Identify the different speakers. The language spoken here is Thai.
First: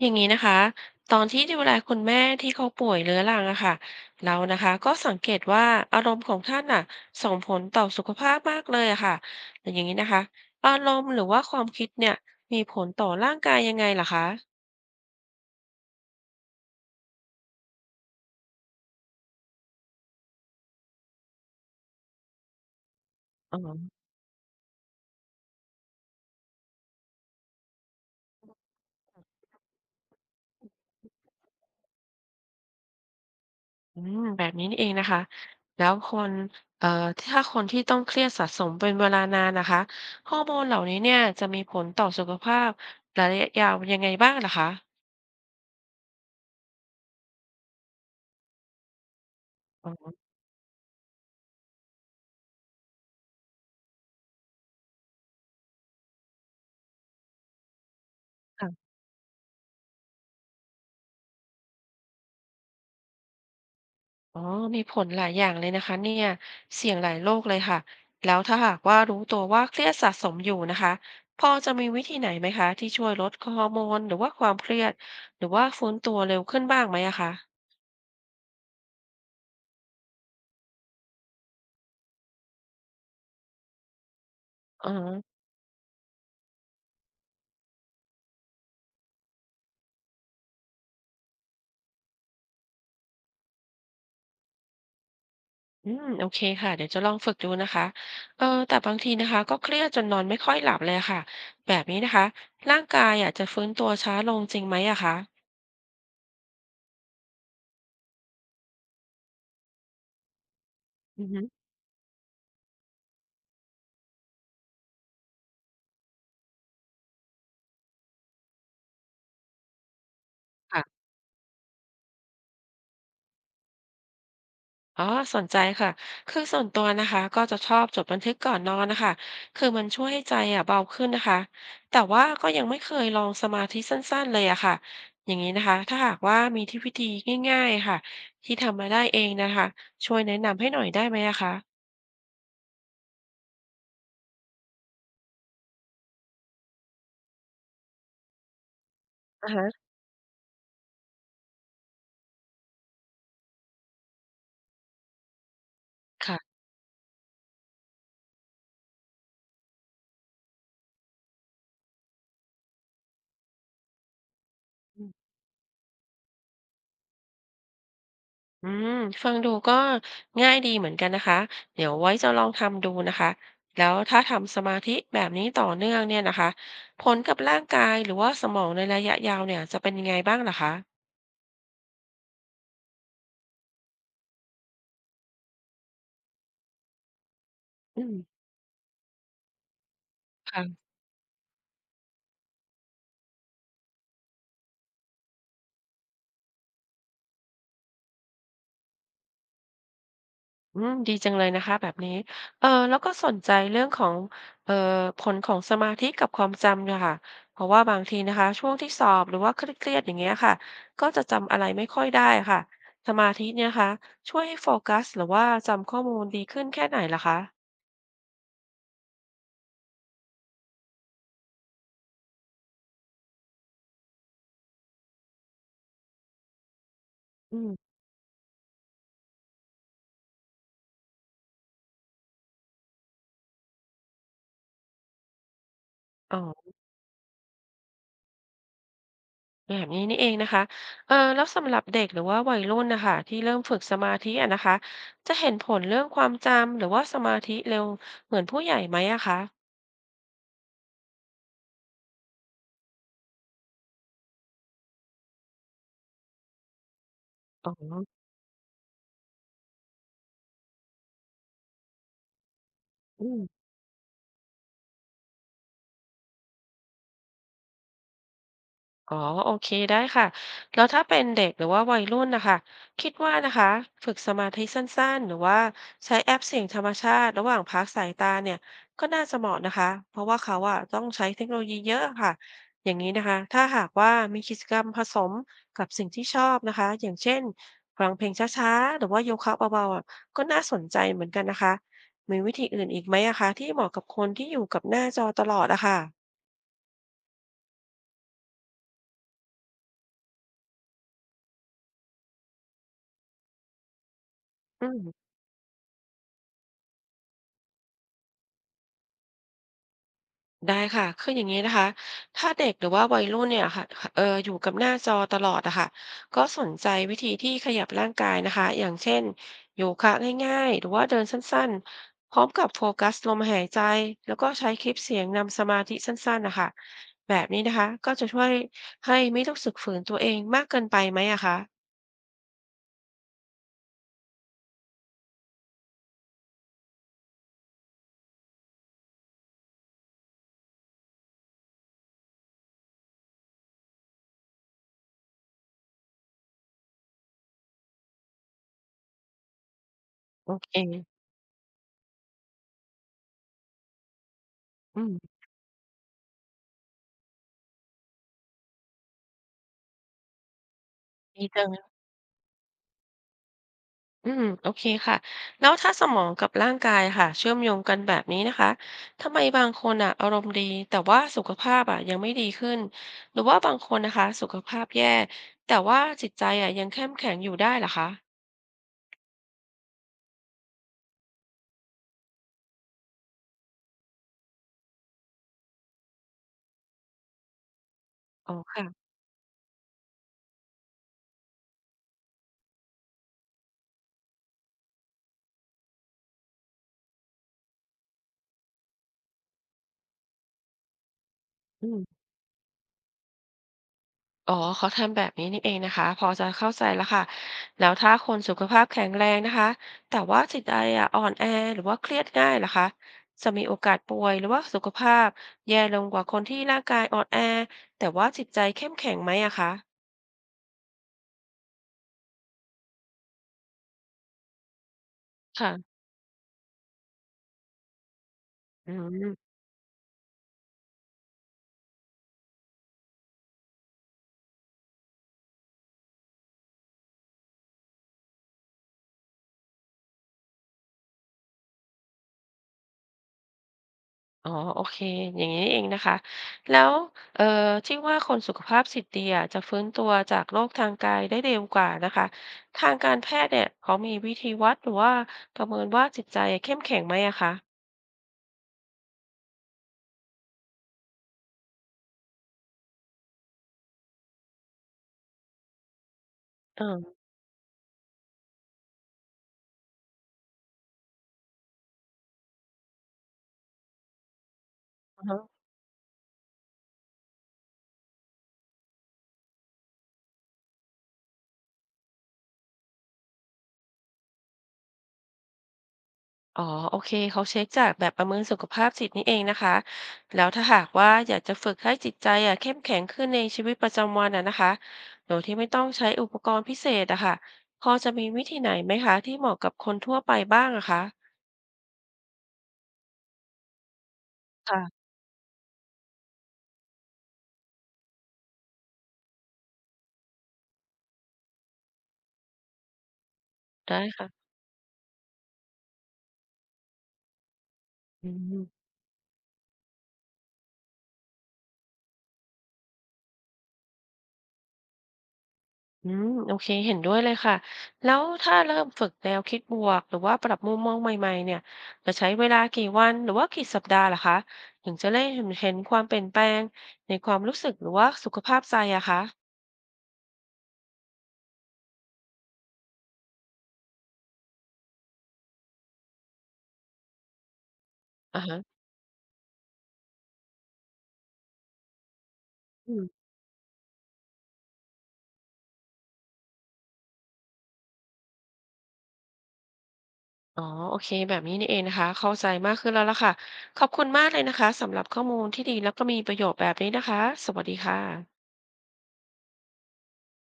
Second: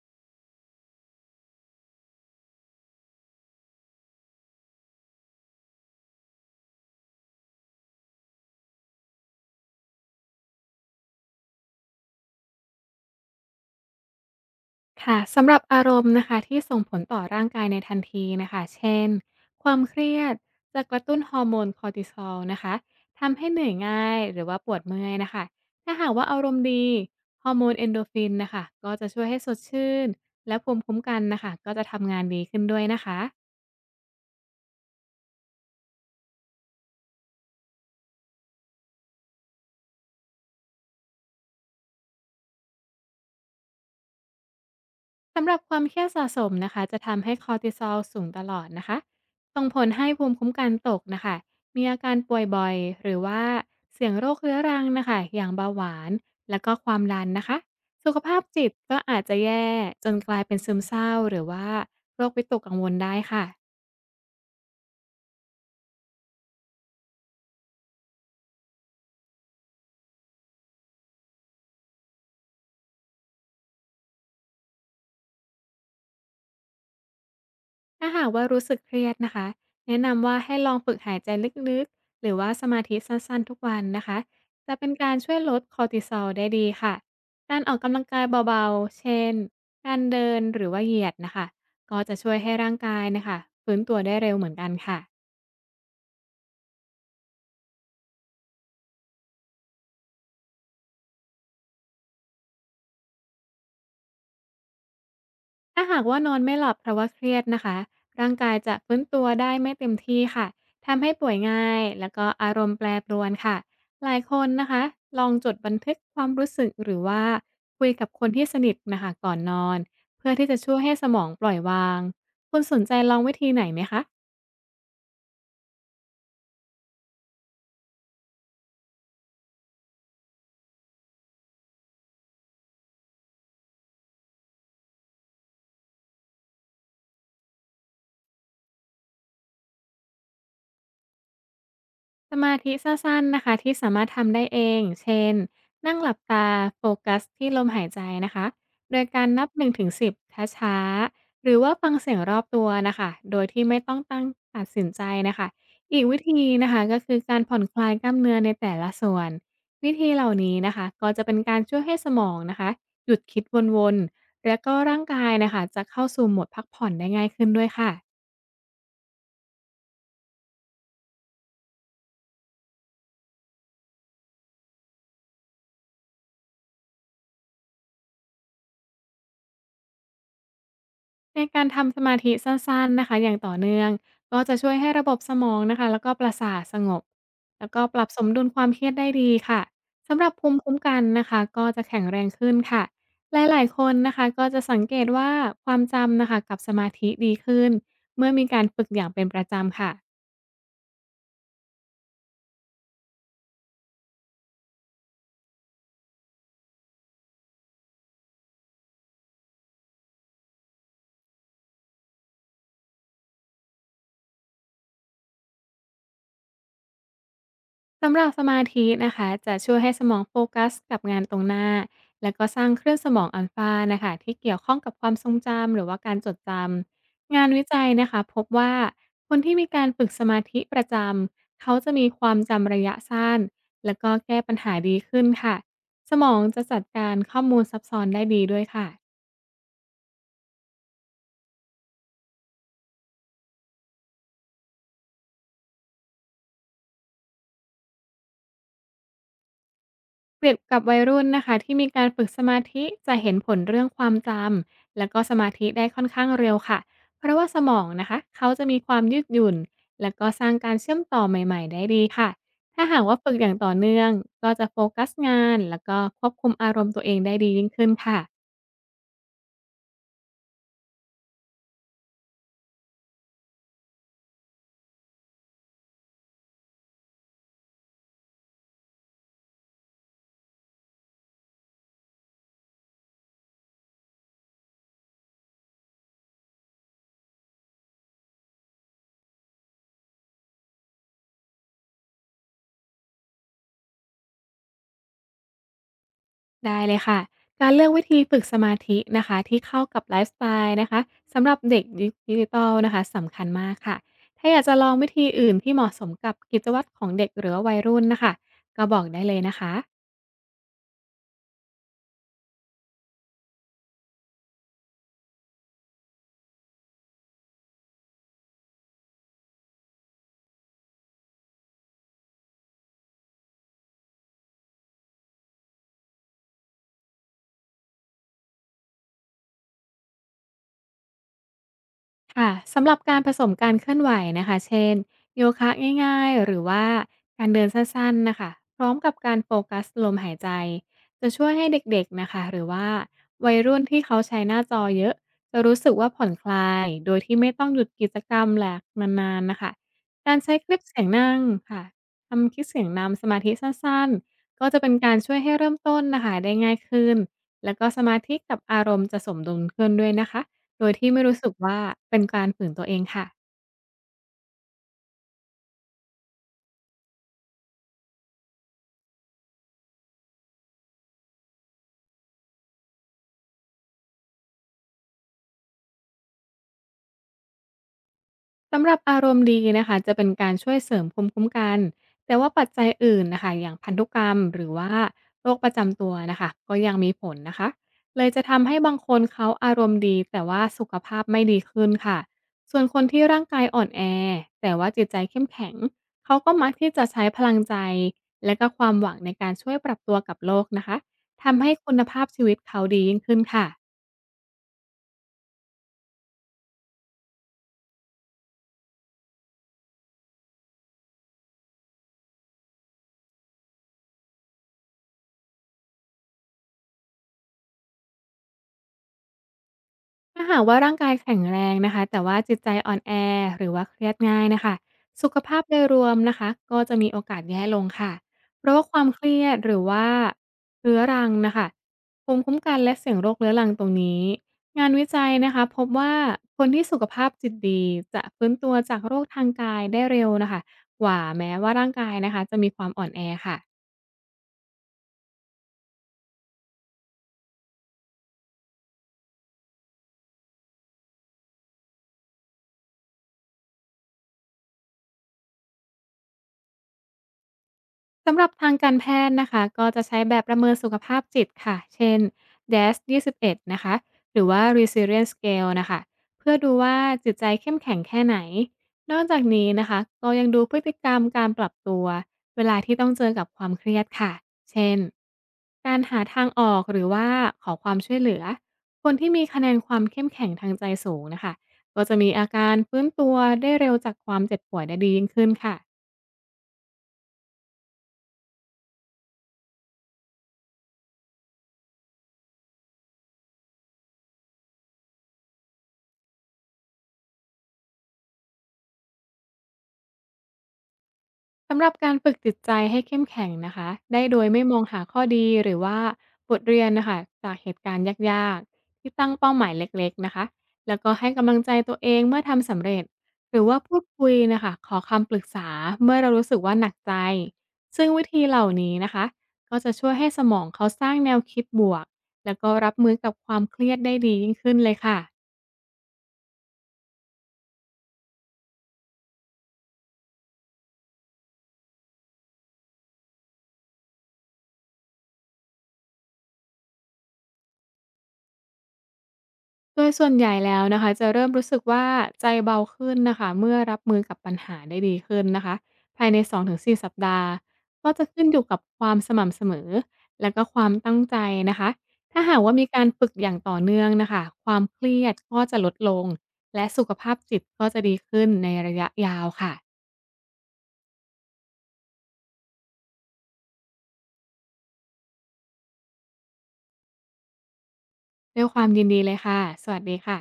Speaker 1: อย่างนี้นะคะตอนที่ดูแลคุณแม่ที่เขาป่วยเรื้อรังอะค่ะเรานะคะก็สังเกตว่าอารมณ์ของท่านอะส่งผลต่อสุขภาพมากเลยอะค่ะแต่อย่างนี้นะคะอารมณ์หรือว่าความคิดเนี่ยมีผลต่อร่างกายยังไงล่ะคะ
Speaker 2: ค่ะสำหรับอารมณ์นะคะที่ส่งผลต่อร่างกายในทันทีนะคะเช่นความเครียดจะกระตุ้นฮอร์โมนคอร์ติซอลนะคะทำให้
Speaker 1: อ๋อ
Speaker 2: เหนื่อยง่ายหรือว่าปวดเมื่อยนะคะถ้าหากว่าอารมณ์ดีฮอร์โมนเอนโดรฟินนะคะก็จะช่วยให้สดชื่นและภูมิคุ้มกันนะคะก็จะทำงานดีขึ้นด้วยนะคะ
Speaker 1: อืมแบบนี้นี่เองนะคะแล้วคนเอ่อถ้าคนที่ต้องเครียดสะสมเป็นเวลานานนะคะฮอร์โมนเหล่านี้เนี่ยจะมีผลต่อสุขภาพระยะยาวยังไงบ้างล่ะคะ
Speaker 2: สำหรับความเครียดสะสมนะคะจะทำให้คอร์ติซอลสูงตลอดนะคะส่งผ
Speaker 1: อ๋
Speaker 2: ลให้
Speaker 1: อ
Speaker 2: ภูมิคุ้มกันตกนะคะมีอาการป่วยบ่อยหรือว่าเสี่ยงโรคเรื้อรังนะคะอย่างเบาหวานแล้วก็ความดันนะคะสุขภาพจิตก็อาจจะแย่จนกลายเป็นซึมเศร้าหรือว่าโรควิตกกังวลได้ค่ะ
Speaker 1: อ๋อ มีผลหลายอย่างเลยนะคะเนี่ยเสี่ยงหลายโรคเลยค่ะแล้วถ้าหากว่ารู้ตัวว่าเครียดสะสมอยู่นะคะพอจะมีวิธีไหนไหมคะที่ช่วยลดฮอร์โมนหรือว่าความเครียดหรือว่าฟื้นตัวเร็วขึ้นบ้างไหมอะคะ
Speaker 2: ถ้าหากว่ารู้สึกเครียดนะคะแนะนำว่าให้ลองฝึกหายใจลึกๆหรือว่าสมาธิสั้นๆทุกวันนะคะจะเป็
Speaker 1: อ๋อ
Speaker 2: นการช่วยลดคอร์ติซอลได้ดีค่ะการออกกำลังกายเบาๆเช่นการเดินหรือว่าเหยียดนะคะก็จะช่วยให้ร่างกายนะคะฟื้นตัวได้เร็วเหมือนกันค่ะ
Speaker 1: อืมโอเคค่ะเดี๋ยวจะลองฝึกดูนะคะเออแต่บางทีนะคะก็เครียดจนนอนไม่ค่อยหลับเลยอะค่ะแบบนี้นะคะร่างกายอาจจะฟื้นตัวช้าลงจริงไหมอะคะ
Speaker 2: ถ้าหากว่านอนไม่หลับเพราะว่าเครียดนะคะร่างกายจะฟื้นตัวได้ไม่เต็มที่ค่ะทำให้
Speaker 1: อือ
Speaker 2: ป่วย
Speaker 1: ฮึ
Speaker 2: ง่ายแล้วก็อารมณ์แปรปรวนค่ะหลายคนนะคะลองจดบันทึกความรู้สึกหรือว่าคุยกับคนที่สนิทนะคะก่อนนอนเพื่อที่จะช่วยให้
Speaker 1: ค่ะ
Speaker 2: สมองปล่อยวางคุณสนใจลองวิธีไหนไหมคะ
Speaker 1: อ๋อสนใจค่ะคือส่วนตัวนะคะก็จะชอบจดบันทึกก่อนนอนนะคะคือมันช่วยให้ใจอ่ะเบาขึ้นนะคะแต่ว่าก็ยังไม่เคยลองสมาธิสั้นๆเลยอะค่ะอย่างนี้นะคะถ้าหากว่ามีที่วิธีง่ายๆค่ะที่ทำมาได้เองนะคะช่วยแนะนำให้หน่อยได้ไหมอะคะ
Speaker 2: สมาธิสั้นๆนะคะที่สามารถทำได้เอง เช่น นั่งหลับตาโฟกัสที่ลมหายใจนะคะ โดยการนับ
Speaker 1: อ่ะฮะ
Speaker 2: 1-10ช้าๆหรือว่าฟังเสียงรอบตัวนะคะ โดยที่ไม่ต้องตั้งตัดสินใจนะคะ อีกวิธี
Speaker 1: ค่ะ
Speaker 2: นะคะก็คือการผ่อนคลายกล้ามเนื้อในแต่ละส่วน วิธีเหล่านี้นะคะก็จะเป็นการช่วยให้สมองนะคะหยุดคิดวนๆ แล้วก็ร่างกายนะคะจะเข้าสู่โหมดพักผ่อนได้ง่ายขึ้นด้วยค่ะ
Speaker 1: อืมฟังดูก็ง่ายดีเหมือนกันนะคะเดี๋ยวไว้จะลองทำดูนะคะแล้วถ้าทำสมาธิแบบนี้ต่อเนื่องเนี่ยนะคะผลกับร่างกายหรือว่าสมองในระยะยาวเนี่ยจะเป็นยังไงบ้างล่ะคะ
Speaker 2: ในการทำสมาธิสั้นๆนะคะอย่างต่อเนื่องก็จะช่วยให้ระบบสมองนะคะแล้วก็ประสาทสงบแล้วก็ป
Speaker 1: อื
Speaker 2: รับ
Speaker 1: ม
Speaker 2: สมดุลความเครียดได้ดีค่ะสำหรับภูมิคุ้ม
Speaker 1: ค่ะ
Speaker 2: กันนะคะก็จะแข็งแรงขึ้นค่ะหลายๆคนนะคะก็จะสังเกตว่าความจำนะคะกับสมาธิดีขึ้นเมื่อมีการฝึกอย่างเป็นประจำค่ะ
Speaker 1: อืมดีจังเลยนะคะแบบนี้เออแล้วก็สนใจเรื่องของเอ่อผลของสมาธิกับความจำเนียค่ะเพราะว่าบางทีนะคะช่วงที่สอบหรือว่าเครียดๆอย่างเงี้ยค่ะก็จะจำอะไรไม่ค่อยได้ค่ะสมาธิเนี่ยนะคะช่วยให้โฟกัสหรือว่าจำข้อมูลดีขึ้นแค่ไหนล่ะคะ
Speaker 2: สำหรับสมาธินะคะจะช่วยให้สมองโฟกัสกับงานตรงหน้าแล้วก็สร้างเครื่องสมองอัลฟานะคะที่เกี่ยวข้องกับความทรงจำหรือว่าการจดจำงาน
Speaker 1: อื
Speaker 2: วิจัย
Speaker 1: ม
Speaker 2: นะคะพบว่าคนที่มีการฝึกสมาธิประจำเขาจะมีความจำระยะสั้นแล้วก็แก้ปัญหาดีขึ้นค่ะสมอ
Speaker 1: อ๋
Speaker 2: งจะ
Speaker 1: อ
Speaker 2: จัดการข้อมูลซับซ้อนได้ดีด้วยค่ะ
Speaker 1: แบบนี้นี่เองนะคะเออแล้วสำหรับเด็กหรือว่าวัยรุ่นนะคะที่เริ่มฝึกสมาธิอะนะคะ จะเห็นผลเรื่องความจำหรือว่าสมาธิเร็วเหมือนผู้ใหญ่ไหมอะคะ
Speaker 2: เปรียบกับวัยรุ่นนะคะที่มีการฝึกสมาธิจะเห็นผลเรื่องความจำและก็สมาธิได้ค่อนข้างเร็วค่ะเพราะว่าส
Speaker 1: อ๋
Speaker 2: ม
Speaker 1: อ
Speaker 2: องนะคะเขาจะมีความยืดหยุ่นและก็สร้างการเชื่อมต่อใหม่ๆได้ดีค่ะถ้าหากว่า
Speaker 1: อื
Speaker 2: ฝึกอย่าง
Speaker 1: ม
Speaker 2: ต่อเนื่องก็จะโฟกัสงานแล้วก็ควบคุมอารมณ์ตัวเองได้ดียิ่งขึ้นค่ะ
Speaker 1: อ๋อโอเคได้ค่ะแล้วถ้าเป็นเด็กหรือว่าวัยรุ่นนะคะคิดว่านะคะฝึกสมาธิสั้นๆหรือว่าใช้แอปเสียงธรรมชาติระหว่างพักสายตาเนี่ยก็น่าจะเหมาะนะคะเพราะว่าเขาอะต้องใช้เทคโนโลยีเยอะค่ะอย่างนี้นะคะถ้าหากว่ามีกิจกรรมผสมกับสิ่งที่ชอบนะคะอย่างเช่นฟังเพลงช้าๆหรือว่าโยคะเบาๆอะก็น่าสนใจเหมือนกันนะคะมีวิธีอื่นอีกไหมอะคะที่เหมาะกับคนที่อยู่กับหน้าจอตลอดอะค่ะ
Speaker 2: ได้เลยค่ะการเลือกวิธีฝึกสมาธินะคะที่เข้ากับไลฟ์สไตล์นะคะสำหรับเด็กยุคดิจิทัลนะคะสำคัญมากค่ะถ้าอยากจะ
Speaker 1: อื
Speaker 2: ลองวิ
Speaker 1: ม
Speaker 2: ธีอื่นที่เหมาะสมกับกิจวัตรของเด็กหรือว่าวัยรุ่นนะคะก็บอกได้เลยนะคะ
Speaker 1: ได้ค่ะคืออย่างนี้นะคะถ้าเด็กหรือว่าวัยรุ่นเนี่ยค่ะเอออยู่กับหน้าจอตลอดอะค่ะก็สนใจวิธีที่ขยับร่างกายนะคะอย่างเช่นโยคะง่ายๆหรือว่าเดินสั้นๆพร้อมกับโฟกัสลมหายใจแล้วก็ใช้คลิปเสียงนำสมาธิสั้นๆนะคะแบบนี้นะคะก็จะช่วยให้ไม่ต้องสึกฝืนตัวเองมากเกินไปไหมอะคะ
Speaker 2: ค่ะสำหรับการผสมการเคลื่อนไหวนะคะเช่นโยคะง่ายๆหรือว่าการเดินสั้นๆนะคะพร้อมกับการโฟกัสลมหายใจจะช่วยให้เด็กๆนะคะหรือว่าวัยรุ่นที่เขาใช้หน้าจอเยอะจะรู้สึกว่าผ่อนคลายโดยที่ไม่ต้องหยุดกิจกรรมแหลกนานๆนะคะการ
Speaker 1: โอ
Speaker 2: ใช้ค
Speaker 1: เค
Speaker 2: ลิปเสียงนั่งค่ะทำคลิปเสียงนำสมาธิสั้นๆก็จะเป็น
Speaker 1: อื
Speaker 2: การ
Speaker 1: ม
Speaker 2: ช่วยให้เริ่มต้นนะคะได้ง่ายขึ้นแล้วก็สมาธิกับอารมณ์จะสมดุลขึ้นด้วยนะคะ โดยที่ไม่รู้
Speaker 1: ดี
Speaker 2: สึก
Speaker 1: จัง
Speaker 2: ว่าเป็นการฝืนตัวเองค่ะ
Speaker 1: อืมโอเคค่ะแล้วถ้าสมองกับร่างกายค่ะเชื่อมโยงกันแบบนี้นะคะทำไมบางคนอ่ะอารมณ์ดีแต่ว่าสุขภาพอ่ะยังไม่ดีขึ้นหรือว่าบางคนนะคะสุขภาพแย่แต่ว่าจิตใจอ่ะยังเข้มแข็งอยู่ได้เหรอคะ
Speaker 2: สำหรับอารมณ์ดีนะคะจะเป็นการช่วยเสริมภูมิคุ้มกันแต่ว่าปัจจัยอื่นนะคะอย่างพันธุกรรมหรือว่าโรคประจำตัวนะคะก็ยังมีผลนะคะเลยจะ
Speaker 1: อ๋อ
Speaker 2: ทำให้บาง
Speaker 1: ค่ะ
Speaker 2: คนเขาอารมณ์ดีแต่ว่าสุขภาพไม่ดีขึ้นค่ะส่วนคนที่ร่างกายอ่อนแอแต่ว่าจิตใจเข้มแข็งเขาก็มักที่จะใช้พลังใจและก็ความหวังในการช่วยปรับตัวกับโลกนะคะทำให้
Speaker 1: อื
Speaker 2: คุณ
Speaker 1: ม
Speaker 2: ภาพชีวิตเขาดียิ่งขึ้นค่ะ
Speaker 1: อ๋อเขาทำแบบนี้นี่เองนะคะพอจะเข้าใจแล้วค่ะแล้วถ้าคนสุขภาพแข็งแรงนะคะแต่ว่าจิตใจอะอ่อนแอหรือว่าเครียดง่ายนะคะจะมีโอกาสป่วยหรือว่าสุขภาพแย่ลงกว่าคนที่ร่างกายอ่อนแอแต่ว่าจิตใจเข้มแข็งไหมอะคะ
Speaker 2: ถ้าหากว่าร่างกายแข็งแรงนะคะแต่ว่าจิตใจอ่อนแอหรือว่าเครียดง่ายนะคะสุขภาพโดย
Speaker 1: ค่ะ
Speaker 2: รวมนะคะก็จะมีโอกาสแย่ลงค่ะเพราะว่า
Speaker 1: อื
Speaker 2: ความเครีย
Speaker 1: ม
Speaker 2: ดหรือว่าเรื้อรังนะคะภูมิคุ้มกันและเสี่ยงโรคเรื้อรังตรงนี้งานวิจัยนะคะพบว่าคนที่สุขภาพจิตดีจะฟื้นตัวจากโรคทางกายได้เร็วนะคะกว่าแม้ว่าร่างกายนะคะจะมีความอ่อนแอค่ะ
Speaker 1: อ๋อ โอเค อย่างนี้นี่เองนะคะ แล้วเอ่อที่ว่าคนสุขภาพจิตดีอะจะฟื้นตัวจากโรคทางกายได้เร็วกว่านะคะทางการแพทย์เนี่ยเขามีวิธีวัดหรือว่าประเมินว่าจิตใจเข้มแข็งไหมอะคะ
Speaker 2: สำหรับทางการแพทย์นะคะก็จะใช้แบบประเมินสุขภาพจิตค่ะเช่นดีเอเอสยี่สิบเอ21นะคะหรือว่า Resilience Scale นะคะเพื่อดูว่า
Speaker 1: อ่า
Speaker 2: จิตใจเข้มแข็งแค่ไหนนอกจากนี้นะคะก็ยังดูพฤติกรรมการปรับตัวเวลาที่ต้องเจอกับความเครียดค่ะเช่น
Speaker 1: อ่าฮะ
Speaker 2: การหาทางออกหรือว่าขอความช่วยเหลือคนที่มีคะแนนความเข้มแข็งทางใจสูงนะคะก็จะมีอาการฟื้นตัวได้เร็วจากความเจ็บป่วยได้ดียิ่งขึ้นค่ะ
Speaker 1: อ๋อโอเคเขาเช็คจากแบบประเมินสุขภาพจิตนี่เองนะคะ แล้วถ้าหากว่าอยากจะฝึกให้จิตใจอ่ะเข้มแข็งขึ้นในชีวิตประจำวันอ่ะนะคะโดยที่ไม่ต้องใช้อุปกรณ์พิเศษอะค่ะพอจะมีวิธีไหนไหมคะที่เหมาะกับคนทั่วไปบ้างอะคะ
Speaker 2: สำหรับการฝึกจิตใจให้เข้มแข็งนะคะได้โดยไม่มองหา
Speaker 1: ค่ะ
Speaker 2: ข้อดีหรือว่าบทเรียนนะคะจากเหตุการณ์ยากๆที่ตั้งเป้าหมายเล็กๆนะคะแล้วก็ให้กำลังใจตัวเองเมื่อทำสำเร็จหรือว่าพู
Speaker 1: ได้
Speaker 2: ด
Speaker 1: ค่ะ
Speaker 2: คุยนะคะขอคำปรึกษาเมื่อเรารู้สึกว่าหนักใจซึ่งวิ
Speaker 1: อื
Speaker 2: ธีเหล่า
Speaker 1: ม
Speaker 2: นี้นะคะก็จะช่วยให้สมองเขาสร้างแนวคิดบวกแล้วก็รับมือกับความเครียดได้ดียิ่งขึ้นเลยค่ะ
Speaker 1: อืมโอเคเห็นด้วยเลยค่ะแล้วถ้าเริ่มฝึกแนวคิดบวกหรือว่าปรับมุมมองใหม่ๆเนี่ยจะใช้เวลากี่วันหรือว่ากี่สัปดาห์ล่ะคะถึงจะได้เห็นเห็นความเปลี่ยนแปลงในความรู้สึกหรือว่าสุขภาพใจอะคะ
Speaker 2: โดยส่วนใหญ่แล้วนะคะจะเริ่มรู้สึกว่าใจเบาขึ้นนะคะเมื่อรับมือกับปัญหาได้ดีขึ้นนะคะภายใน2-4สสัปดาห์ก็จะ
Speaker 1: อะ
Speaker 2: ขึ้นอ
Speaker 1: ฮะ
Speaker 2: ยู่กับความสม่ำเสมอและก็ความตั้งใจนะคะถ้าหากว่ามี
Speaker 1: อืม
Speaker 2: การฝึกอย่างต่อเนื่องนะคะความเครียดก็จะลดลงและสุขภาพจิตก็จะดีขึ้นในระยะยาวค่ะ
Speaker 1: อ๋อ โอเค แบบนี้นี่เองนะคะ เข้าใจมากขึ้นแล้วล่ะค่ะ ขอบคุณมากเลยนะคะสำหรับข้อมูลที่ดีแล้วก็มีประโยชน์แบบนี้นะคะ สวัสดีค่ะ
Speaker 2: ด้วยความยินดีเลยค่ะสวัสดีค่ะ